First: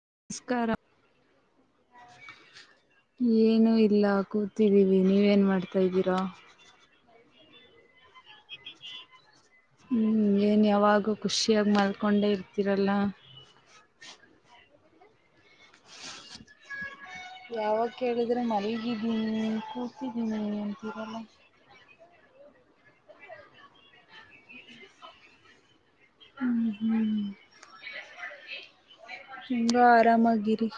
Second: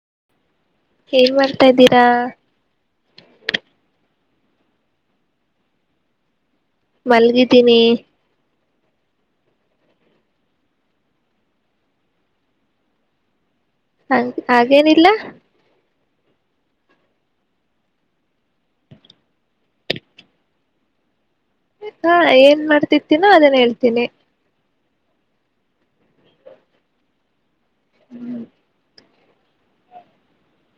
[unintelligible] ಏನ್ ಮಾಡ್ತಾ ಇದ್ದೀರಾ ಏನು ಇಲ್ಲ ಕೂತಿದ್ದೀವಿ ನೀವೇನ್ ಮಾಡ್ತಾದೀರಾ ಮಲ್ಗಿದ್ದೀನಿ ಹ್ಮ್ ಏನ್ ಯಾವಾಗ ಖುಷಿಯಾಗಿ ಮಾಡ್ಕೊಂಡೆ ಇರ್ತರಲ್ಲ [unintelligible] ಏನಿಲ್ಲ ಯಾವಾಗ ಕೇಳಿದ್ರೆ ಮಲಗಿದ್ದೀನಿ ಕೂತಿದ್ದೀನಿ ಅಂತೀರಲ್ಲ ಹಾ ಏನ್ ಮಾಡ್ತಿತ್ತೀನೋ ಅದನ್ ಹೇಳ್ತೀನಿ ಹ್ಮ್ ಹ್ಮ್ ಹೆಂಗೋ ಆರಾಮಾಗಿರಿ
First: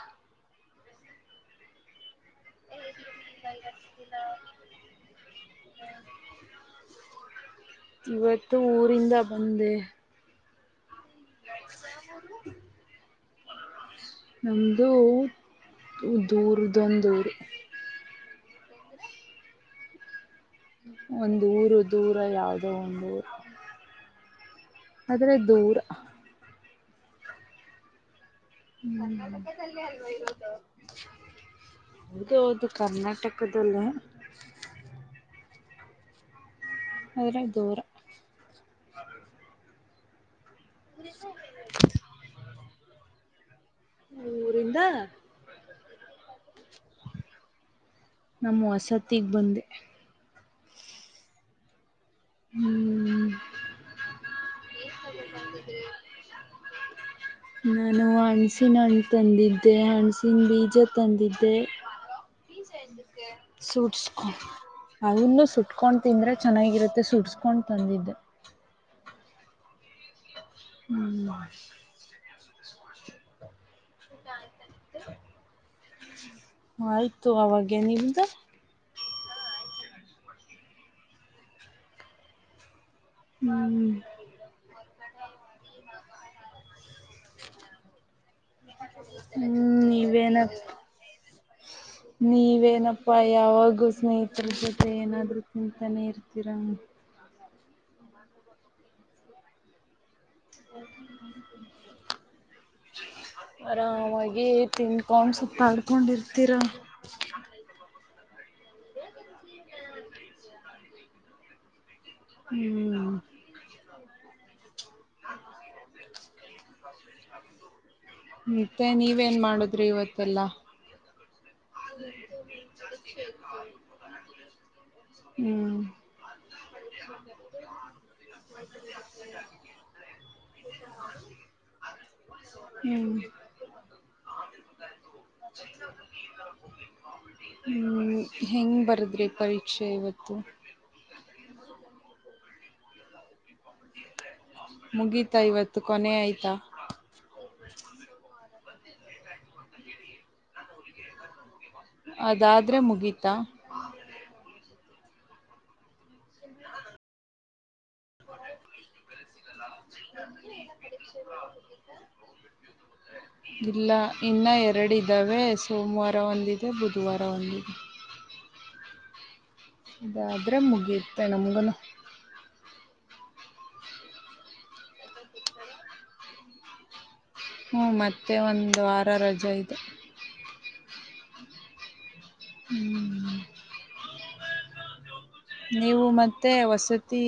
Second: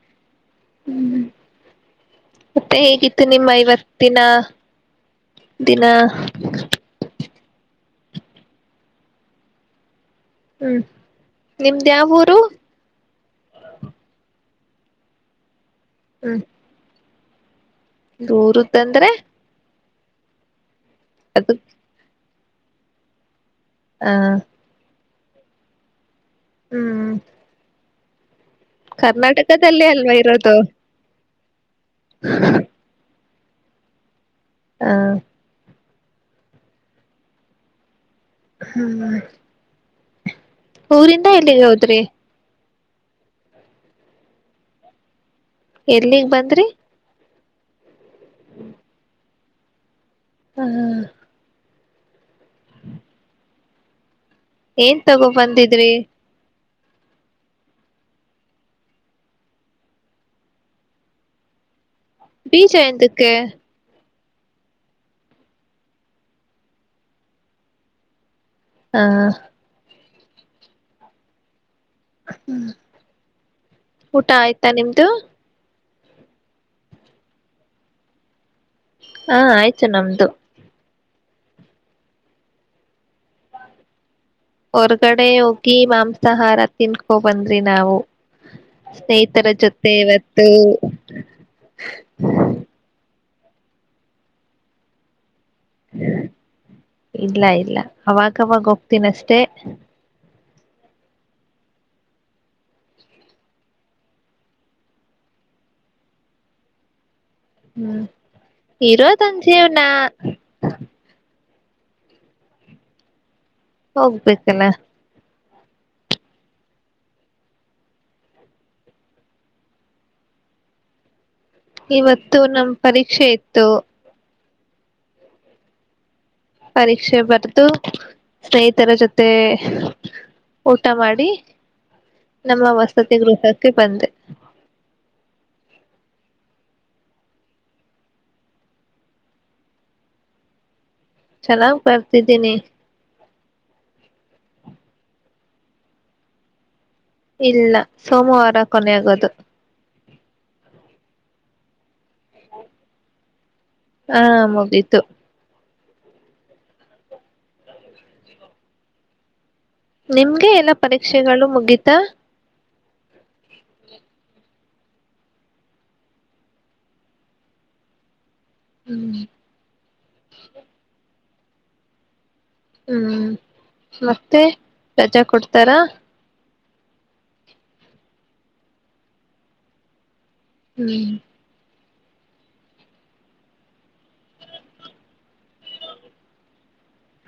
ಹ್ಮ್ ಮತ್ತೆ ಹೇಗಿತ್ತು ನಿಮ್ಮ ಇವತ್ತಿನ [unintelligible] ದಿನ ಇವತ್ತು ಊರಿಂದ ಬಂದೆ ಹ್ಮ್ ನಿಮ್ದ ಯಾವ್ ಊರು ನಮ್ದು ದೂರ ದೊಂದುರು ಊರುದಂದ್ರೆ ಒಂದ ಊರು ದೂರ ಯಾವ್ದ [unintelligible] ಹಾ ಆದ್ರೆ ದೂರ ಹ್ಮ್ ಕರ್ನಾಟಕದಲ್ಲೇ ಅಲ್ವಾ ಇರೋದು [unintelligible] ಹೌದು ಹೌದು ಕರ್ನಾಟಕ ಕದಲ್ಲೇ ಹ ಆದ್ರೆ ದೂರ ಹ್ಮ ಊರಿಂದ ಎಲ್ಲಿಗೆ ಹೋದ್ರಿ ಊರಿಂದ [unintelligible] ಎಲ್ಲಿಗ್ ಬಂದ್ರಿ ನಮ್ಮ್ ವಸತಿ ಬಂದೆ ಹ್ಮ್ ಹ್ಮ್ ಏನ್ ತಗೋ ಬಂದಿದ್ರಿ ನಾನು ಹಣಸಿನ ಹಣ್ಣು ತಂದಿದ್ದೆ ಹಣಸಿನ ಬೀಜ ತಂದಿದ್ದೆ ಬೀಜ ಎಂತಕ್ ಸೂಟ್ಸ್ ಅವನ್ನು ಸುಟ್ಕೊಂಡ್ ತಿಂದ್ರೆ ಚೆನ್ನಾಗಿರುತ್ತೆ ಸುಡ್ಸ್ಕೊಂಡ್ ತಂದಿದ್ದೆ ಹಾ ಹ್ಮ ಹ್ಮ್ ಊಟ ಆಯ್ತಾ ನಿಮ್ದು ಆಯ್ತು ಅವಾಗೆ ನಿಮ್ದು ಹಾ ಆಯ್ತು ನಮ್ದು ಹ್ಮ್ ಹೊರ್ಗಡೆ ಹೋಗಿ ಮಾಂಸಾಹಾರ ತಿನ್ಕೋಬಂದ ಬಂದ್ವಿ ನಾವು ಸ್ನೇಹಿತರ ಹ್ಮ್ ಜೊತೆ ನೀವೇನ ಇವತ್ತು ಪ ನೀವೇನಪ ಪ ಯಾವಾಗೂ ಸ್ನೇಹಿತರ ಜೊತೆ ಏನಾದ್ರುೂ ತಿಂತಾನೆ ಇರ್ತೀರ ಇಲ್ಲಾ ಅವಾಗವಾಗ ಹೋಗ್ತೀನ ಅಷ್ಟೇ ಆರಾಮಾಗಿ ತಿನ್ಕೊಂಡ್ ಸುತ್ತಡ್ಕೊಂಡ ಇರ್ತೀರಾ ಹ್ಮ್ ಇರೋದ್ ಒಂದ್ ಜೀವನಾ ಹ್ಮ್ [unintelligible] [unintelligible] ಮತ್ತೆ ನೀವೇನ್ ಮಾಡುದ್ರಿ ಇವತ್ತೆಲ್ಲಾ ಇವತ್ತು ನಮ್ ಪರೀಕ್ಷೆ ಇತ್ತು ಹ್ಮ್ ಪರೀಕ್ಷೆ ಬರ್ದು ಸ್ನೇಹಿತರ ಜೊತೆ ಊಟ ಮಾಡಿ ನಮ್ಮ ವಸ್ತ ಹ್ಮ್ ಸತ್ಯಗ್ರಹಕ್ಕೆ ಬಂದೆ ಹ್ಮ್ ಹೆಂಗ್ ಬರದ್ರಿ ಪರೀಕ್ಷೆ ಇವತ್ತು ಚೆನ್ನಾಗ್ ಬರ್ತಿದ್ದೀನಿ ಮುಗೀತಾ ಇವತ್ತು ಕೊನೆ ಆಯ್ತಾ ಇಲ್ಲ ಸೋಮವಾರ ಕೊನೆಯಾಗದು ಅದಾದ್ರೆ ಮುಗೀತಾ ಹಾ ಮುಗೀತು [unintelligible] ನಿಮ್ಗೆ ಎಲ್ಲ ಪರೀಕ್ಷೆಗಳು ಮುಗೀತಾ ಇಲ್ಲ ಇನ್ನ ಎರಡಿದ್ದಾವೆ ಸೋಮವಾರ ಒಂದಿದೆ ಬುಧವಾರ ಒಂದಿದೆ ಹ್ಮ್ ಅದಾದ್ರೆ ಮುಗಿತ್ [unintelligible] ನಮುಗುನು ಹ್ಮ್ ಮತ್ತೆ ರಜಾ ಕೊಡ್ತಾರ ಹ್ಮ ಮತ್ತೆ ಒಂದ್ ವಾರ ರಜೆ ಇದೆ ಹ್ಮ್ ಹ್ಮ್ ನೀವು ಮತ್ತೆ ವಸತಿ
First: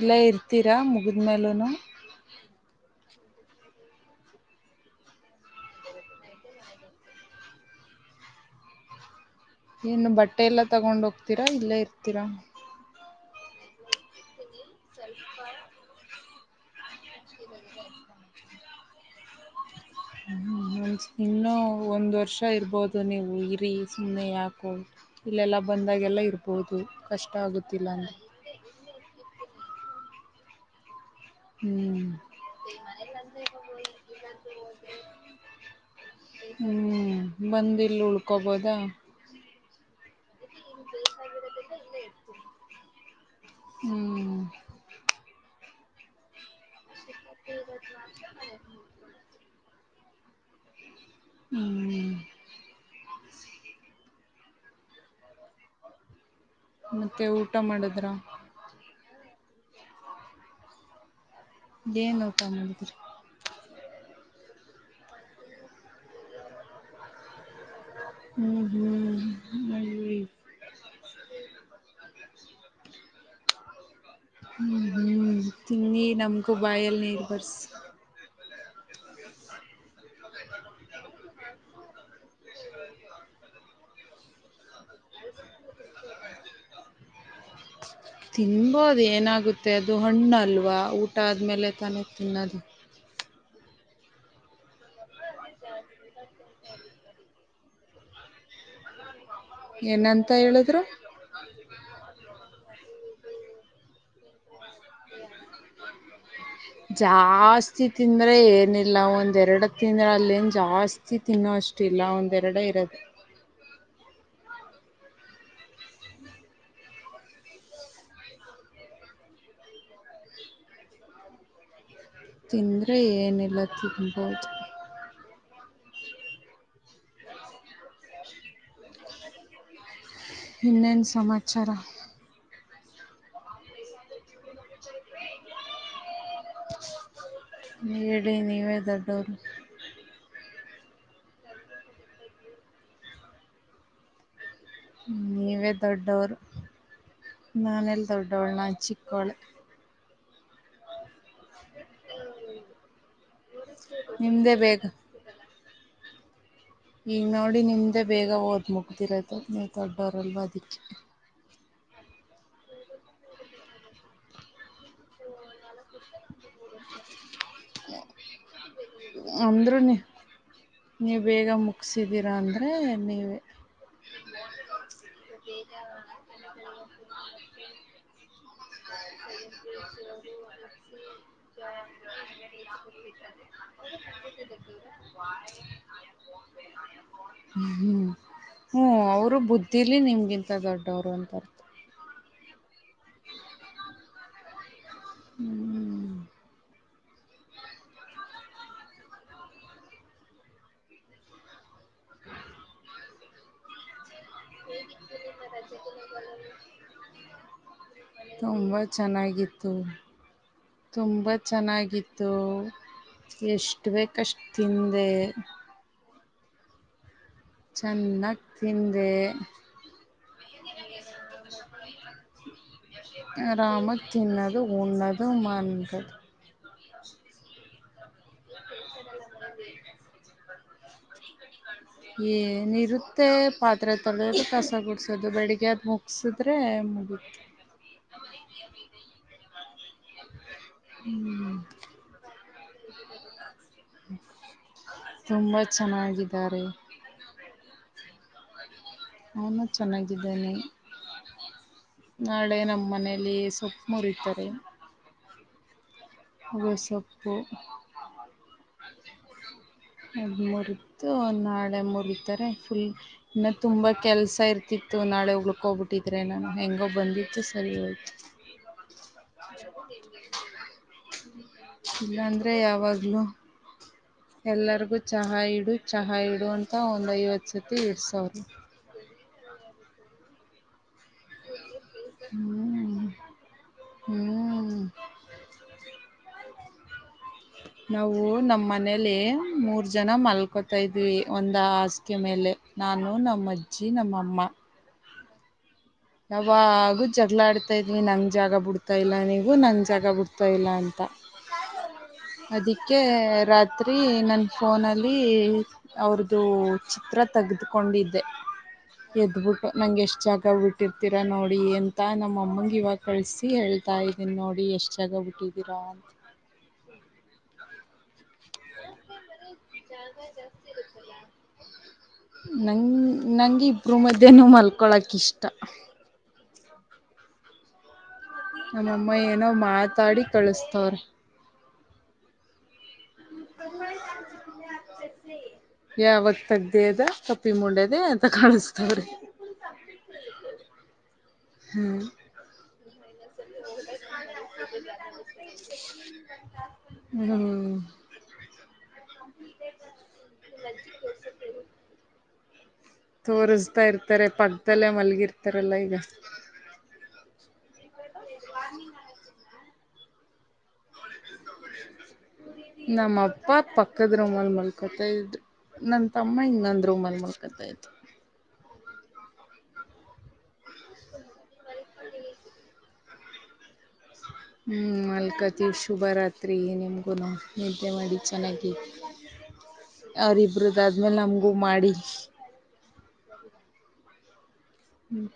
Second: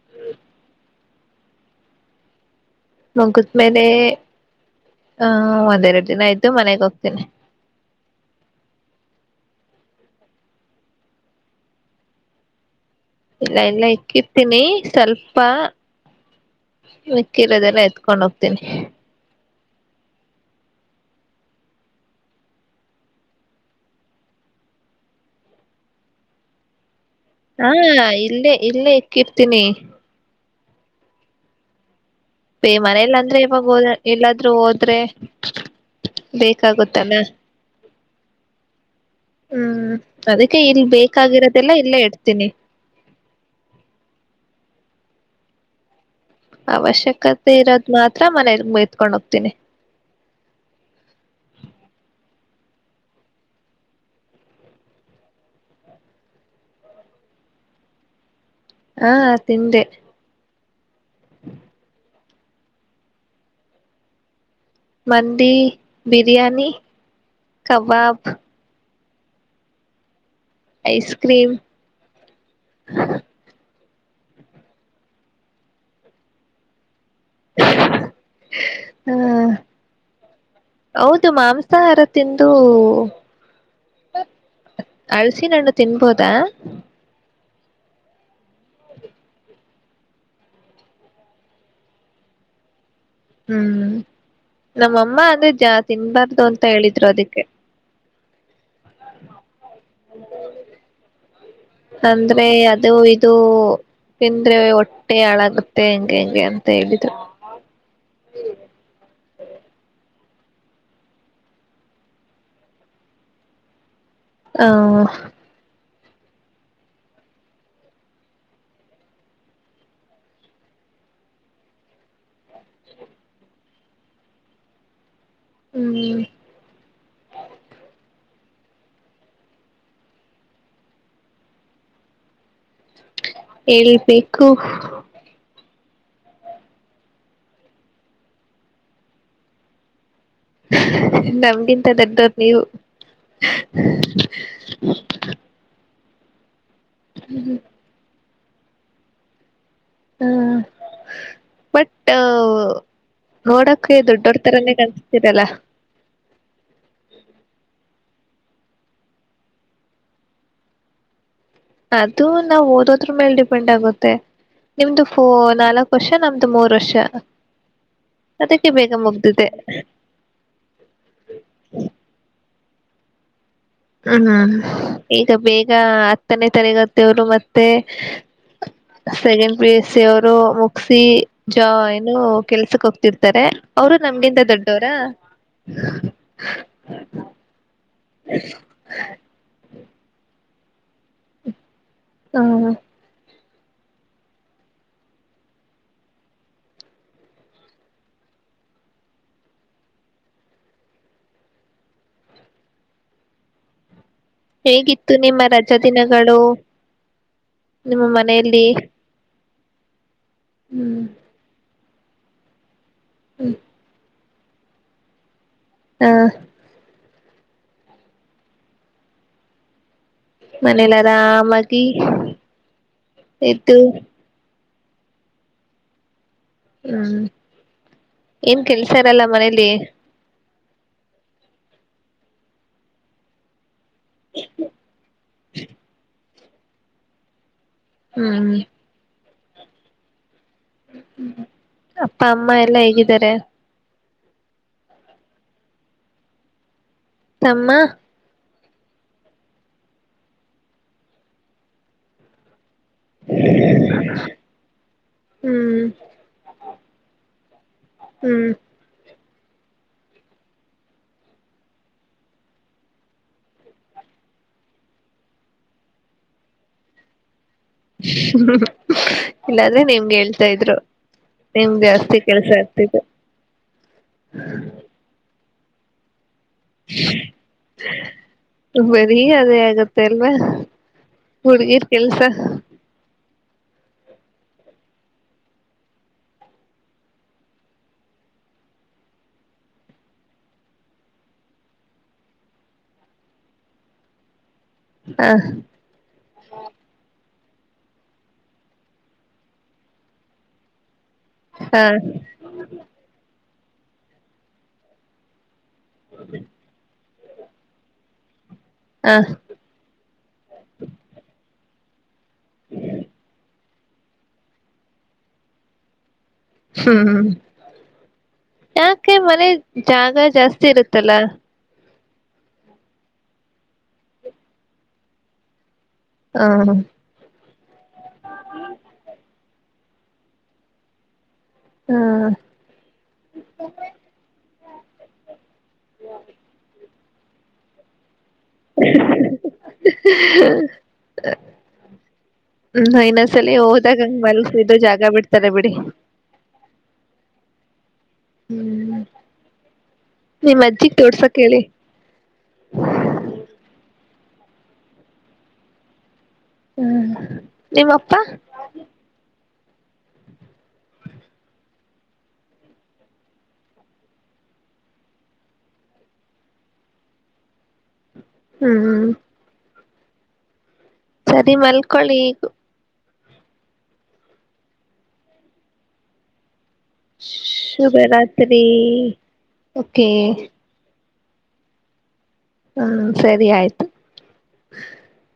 ಇಲ್ಲ ಇರ್ತೀರಾ ಮಗ ಗೆದ್ಮೇಲನು ಮುಗತ್ ಮೇಲೆ ಆಹ ಒಂದೆರಡು ದಿನ ಆಯ್ತು ಮನೆಗೆ ಹೋಗ್ತೇನೆ. ಏನು ಬಟ್ಟೆ ಎಲ್ಲಾ ತಗೊಂಡ ಹೋಗ್ತೀರಾ ಇಲ್ಲೇ ಇಡ್ತೀರಾ? ಇಲ್ಲ ಎಲ್ಲ ಇಕ್ಬಿಟ್ಟು ತನಿ ಸ್ವಲ್ಪ ಮಕ್ಕಿರೋದೆಲ್ಲ ಎತ್ಕೊಂಡ್ ಹೋಗ್ತೀನಿ. ಹ ಇನ್ನೂ ಒಂದ್ ವರ್ಷ ಇರ್ಬಹುದು ನೀವು ಇರಿ ಸುಮ್ಮನೆ ಯಾಕೋ ಇಲ್ಲೆಲ್ಲ ಬಂದಾಗೆಲ್ಲ ಇರ್ಬಹುದು. ಹಾ ಇಲ್ಲೇ ಇಲ್ಲೇ ಇ ಕಿರ್ತನಿ ಹ್ಮ್ ಬೇ ಮನೇಲ್ಲ ಅಂದ್ರೆ ಇವಾಗ ಹೋದ ಎಲ್ಲಾದ್ರೂ ಹೋದ್ರೆ ಬೇಕಾಗುತ್ತಲ್ಲ ಹ್ಮ್ ಬಂದ ಇಲ್ಲಿ ಉಳ್ಕೋಬೋದಾ ಹ್ಮ್ ಅದಕ್ಕೆ ಇಲ್ ಬೇಕಾಗಿರೋದೆಲ್ಲ ಇಲ್ಲೇ ಇಡ್ತೀನಿ. ಹ್ಮ್ ಅವಶ್ಯಕತೆ ಇರೋದ ಮಾತ್ರ ಮನೆಗೆ ಎತ್ಕೊಂಡ ಹೋಗ್ತೀನಿ. ಹ್ಮ್ ಮತ್ತೆ ಊಟ ಮಾಡಿದ್ರ? ಹ ಅ ತಿಟ ಇದೇ ನೋಕಾ ಮಾಡಿದ್ರಿ. ಮಂದಿ ಬಿರಿಯಾನಿ ಕಬಾಬ್ ಹ್ಮ್ ಹ್ಮ್ ಅಯ್ಯೋ. ಐಸ್ ಕ್ರೀಮ್ ಹ್ಮ್ ಹ್ಮ್ ತಿನ್ನಿ ನಮ್ಕ್ ಬಾಯ ಎಲ್ಲ ಇ ಬರ್ಷ ಹಾ ಹೌದು ಮಾಂಸಾಹಾರ ತಿಂದು [unintelligible] ಹಳಸಿನಣ್ಣು ತಿನ್ಬೋದಾ? ತಿನ್ಬೋದು ಏನಾಗುತ್ತೆ, ಅದು ಹಣ್ಣು ಅಲ್ವಾ ಊಟ ಆದ್ಮೇಲೆ ತಾನೇ ತಿನ್ನೋದು. ಹ್ಮ್ ನಮ್ಮಮ್ಮ ಜಾಸ್ತಿ ತಿನ್ಬಾರ್ದು ಅಂತ ಹೇಳಿದ್ರು ಅದಕ್ಕೆ. ಏನಂತ ಹೇಳಿದ್ರು ಹ ಅಂದ್ರೆ ಅದು ಇದು ತಿಂದ್ರೆ ಹೊಟ್ಟೆ ಅಳಗ ಜಾಸ್ತಿ ತಿಂದ್ರೆ ಏನಿಲ್ಲ ಒಂದೆರೆಡು ತಿಂದ್ರೆ ಅಲ್ಲಿ ಜಾಸ್ತಿ ತಿನ್ನೋ ಅಷ್ಟ ಇಲ್ಲ ಒಂದೆರಡ ಇರದು. ಹ ತಿಂದ್ರೆ ಏನಿಲ್ಲ ತಿನ್ನಬೋದು ಹ್ಮ್ [inaudible] ಇನ್ನೆನ ಸಮಾಚಾರ ಹೆಕ್ಬೇಕು ಸಕ್ಕು ಹೇಳಿ ನೀವೇ ದೊಡ್ಡರು. ನಮ್ಗಿಂತ ದೊಡ್ಡೋರು ನೀವು ನೀವೇ ದೊಡ್ಡವರು. ನಾನ ಎಲ್ಲ ದೊಡ್ಡವಳು ದೊಡ್ಡವಳ ನಾ ಚಿಕ್ಕವಳ ಹಾ ಬಟ್ ನೋಡಕ ದೊಡ್ಡೋರ್ ನಿಮ್ದೇ ತರನೇ ಬೇಗ ಕಾಣಿಸತೀರಲ್ಲ ಈಗ ನೋಡಿ ನಿಮ್ದೇ ಬೇಗ ಓದ್ ಮುಗದಿರೋದ ನೀವು ದೊಡ್ಡವರಲ್ವ ಅದಕ್ಕೆ. ಅದು ನಾವು ಓದೋದ್ರ ಮೇಲೆ ಡಿಪೆಂಡ್ ಆಗುತ್ತೆ ನಿಮ್ದು ಫೋನ್ ನಾಲ್ಕು ವರ್ಷ ನಮ್ದು ಮೂರ್ ವರ್ಷ ಅದಕ್ಕೆ ಬೇಗ ಮುಗ್ದಿದೆ. ಅಂದ್ರೂ ನೀವು ಹ್ಮ ನೀವೆ ಹ್ಮ್ ಈಗ ಬೇಗ ಹತ್ತನೇ ತರಗತಿಯವರು ಮತ್ತೆ ಸೆಕೆಂಡ್ ಪಿ ಯು ಸಿ ಅವರು. ಸಿ ಜಾ ಏನು ಕೆಲ್ಸಕ್ ಹೋಗ್ತಿರ್ತಾರೆ ಅವರು ನಮಗಿಂದ ದೊಡ್ಡವರ ಹ್ಮ್ ಅವರು ಬುದ್ಧಿಲಿ ನಿಮಗಿಂತ ದೊಡ್ಡವರು ಮತ್ತೆ ದೊಡ್ಡವರು ಅಂತರ್ತ. ಹಾ ಹ್ಮ್ ಹೇಗಿತ್ತು ನಿಮ್ಮ ರಜಾ ದಿನಗಳು ನಿಮ್ಮ ಮನೆಯಲ್ಲಿ ತು ಹ್ಮ್ ತುಂಬಾ ಚೆನ್ನಾಗಿತ್ತು. ಬಿತ್ತು ಹ್ಮ್ ಎಷ್ಟುಬೇಕ ಕಷ್ಟ ತಿಂದೆ ಹಾ ಚೆನ್ನಾಗ ತಿಂದೆ ಮನೆಲಿ ಆರಾಮಾಗಿ ಇದ್ದು. ಉನ್ನದು ಮ ಹ್ಮ್ ಏನ್ ಕೆಲ್ಸಾರಲ್ಲ ಮನೇಲಿ ಏನಿರುತ್ತ ಪ ಹತ್ರ ತೊೋದು ಕಸ ಗಡಸೋದು ಬೆಳಗ್ಯದ ಮುಗಸ್ ಅಂದ್ರೆ ಮುಗುತ್ತ ಹ್ಮ್ ಹ್ಮ ಅಪ್ಪ ಅಮ್ಮ ಅಮ್ಮ ಎಲ್ಲಾ ಹೇಗಿದ್ದಾರೆ? ತುಂಬಾ ಚೆನ್ನಾಗಿದ್ದಾರೆ. ತಮ್ಮ ಅವನು ಚೆನ್ನಾಗಿದ್ದನೆ ನಾಳೆ ನಮ್ಮ ಮನೇೆಯಲ್ಲಿ ಸೊಪ್ಪು ಮೂರಿತಾರೆ ಹ್ಮ್ ಹ್ಮ್ ಅದ ಮುರದು ನಾಳೆ ಮುರಿತಾರೆ ಫುಲ್ ಇನ್ನು ತುಂಬಾ ಕೆಲ್ಸ ಇರ್ತಿತ್ತು ನಾಳೆ ಉಳಕೋಗ್ಬಿಟ್ಟಿದ್ರೆ ನಾನು ಹೆಂಗೋ ಬಂದಿ ಇಲ್ಲಾದ್ರೆ ನಿಮ್ಗೆ ಹೇಳ್ತಾ ಇದ್ರು ನಿಮ್ ಜಾಸ್ತಿ ಕೆಲ್ಸ ಇಲ್ಲಾಂದ್ರೆ ಆಗ್ತಿದೆ ಯಾವಾಗ್ಲು ಎಲ್ಲರಿಗು ಚಾ ಹಾ ಇಡು ಚಹಾ ಇಡು ಇಡು ಅಂತ ಒಂದ ಐವತ್ತು ಸತಿ ಇಡಸವರೂ ಬರಿ ಅದೇ ಆಗತ್ತೆ ಅಲ್ವಾ ಹುಡ್ಗಿರ್ ಕೆಲ್ಸ ಹ್ಮ್ ನಾವು ನಮ್ಮ ಮನೇಲಿ ಮೂರ್ ಜನ ಮಲ್ಕೊತಾ ಇದ್ವಿ ಒಂದ ಹಾಸಿಗೆೆ ಮೇಲೆ ನಾನು, ನಮ್ಮ ಅಜ್ಜಿ, ನಮ್ಮಅಮ್ಮ ಹ ಯಾವಾಗು ಜಗಳ ಆಡ್ತಾ ಇದ್ವಿ ನಂಗ ಜಾಗ ಬುಡ್ತಾ ಇಲ್ಲ ನೀವು ನಂಗ ಜಾಗ ಬುಡ್ತಾ ಇಲ್ಲ ಅಂತ ಹಾ ಅದಿಕ್ಕೆ ರಾತ್ರಿ ತ್ರಿ ನನ್ನ ಫೋನಲ್ಲಿ ಅವ್ರ್ದು ಚಿ ತ್ರ ತಗದಕೊಂಡಿದ್ದೆ ಹ ಎದ್ಬಿಟ್ಟು ನಂಗೆ ಎಷ್ಟ ಜಾಗ ಬಿಟ್ಟ ತಿರಾ ನೋಡಿ ಅಂತ ನಾ ನಮ್ಮ ಅಮ್ಮಂಗ ಇವಾಗ ಕಳಿಸಿ ಹೇಳ ಹೇಳತಾ ಇದ್ದೀನಿ ನೋಡಿ ಎಷ್ಟ್ ಜಾಗ ಬಿಟ್ಟಿದ್ದೀರಾ ಅಂತ ಹ್ಮ್ ಹ್ಮ್ ಯಾಕ ಕೆ ಮನೆ ಜಾಗ ಜಾಸ್ತಿ ಇರತ್ತಲ್ಲ ನಂ ನಂಗೆ ಇಬ್ರು ಮದ್ಯೆ ನು ಮಲ್ಕೊಳಕ ಇಷ್ಟ ಹಾ ನಮ್ಮಮ್ಮ ಏನೋ ಮಾತಾಡಿ ಕಳಸ್ತವ್ರೆ. ಹಾ ಯಾವಾಗ್ ತಗ್ದಿ ಅದ. ಕಪ್ಪಿ ಮುಂಡೆದೆ ಕಾಣಿಸತ್ತವ್ರೆ ಹ್ಮ್ ಹ್ಮ ಹ ಇನ್ನ ಸಲ ಹೋದಾಗಂಗ ಮಲ್ಸಿದ ಜಾಗ ಬಿಡ್ತಾರೆ ಬಿಡಿ ಹ್ಞೂ ಹ್ಮ್ ನೀಮ್ ಅಜ್ಜಿಗ್ ತೋಡ್ಸಕ್ ಹೇಳಿ. ಹ ತೋರಿಸ್ತಾ ಇರ್ತಾರೆ ಪಕ್ಕದಲ್ಲೇ ಮಲ್ಗಿರ್ತಾರಲ್ಲ ಈಗ. ಹ್ಮ್ ನಿಮ್ಮಪ್ಪ? ನಮ್ಮ ಅಪ್ಪ ಪಕ್ಕದ ರೂಮಲ್ ಮಲ್ಕೊತ ಇದ್ರು ನನ್ ತಮ್ಮ ಇನ್ನೊಂದ್ ರೂಮಲ್ ಮಲ್ಕೊತ ಇದ್ರು. ಹ್ಮ್ ಹ್ಮ್ ಸರಿ ಮಲ್ಕೊಳ್ಳಿ ಈಗ ಹ್ಮ್ ಮಲ್ಕತಿವ್ ಶುಭರಾತ್ರಿ ನಿಮ್ಗುನು ನಿದ್ದೆ ಮಾಡಿ ಚೆನ್ನಾಗಿ ಶುಭರಾತ್ರಿ ಓಕೆ ಅವರಿಬ್ರುದಾ ದ್ಮೇಲೆ ನಮಗೂ ಮಾಡಿ ಹ್ಮ್ ಸರಿ ಆಯ್ತು. ಹ್ಮ್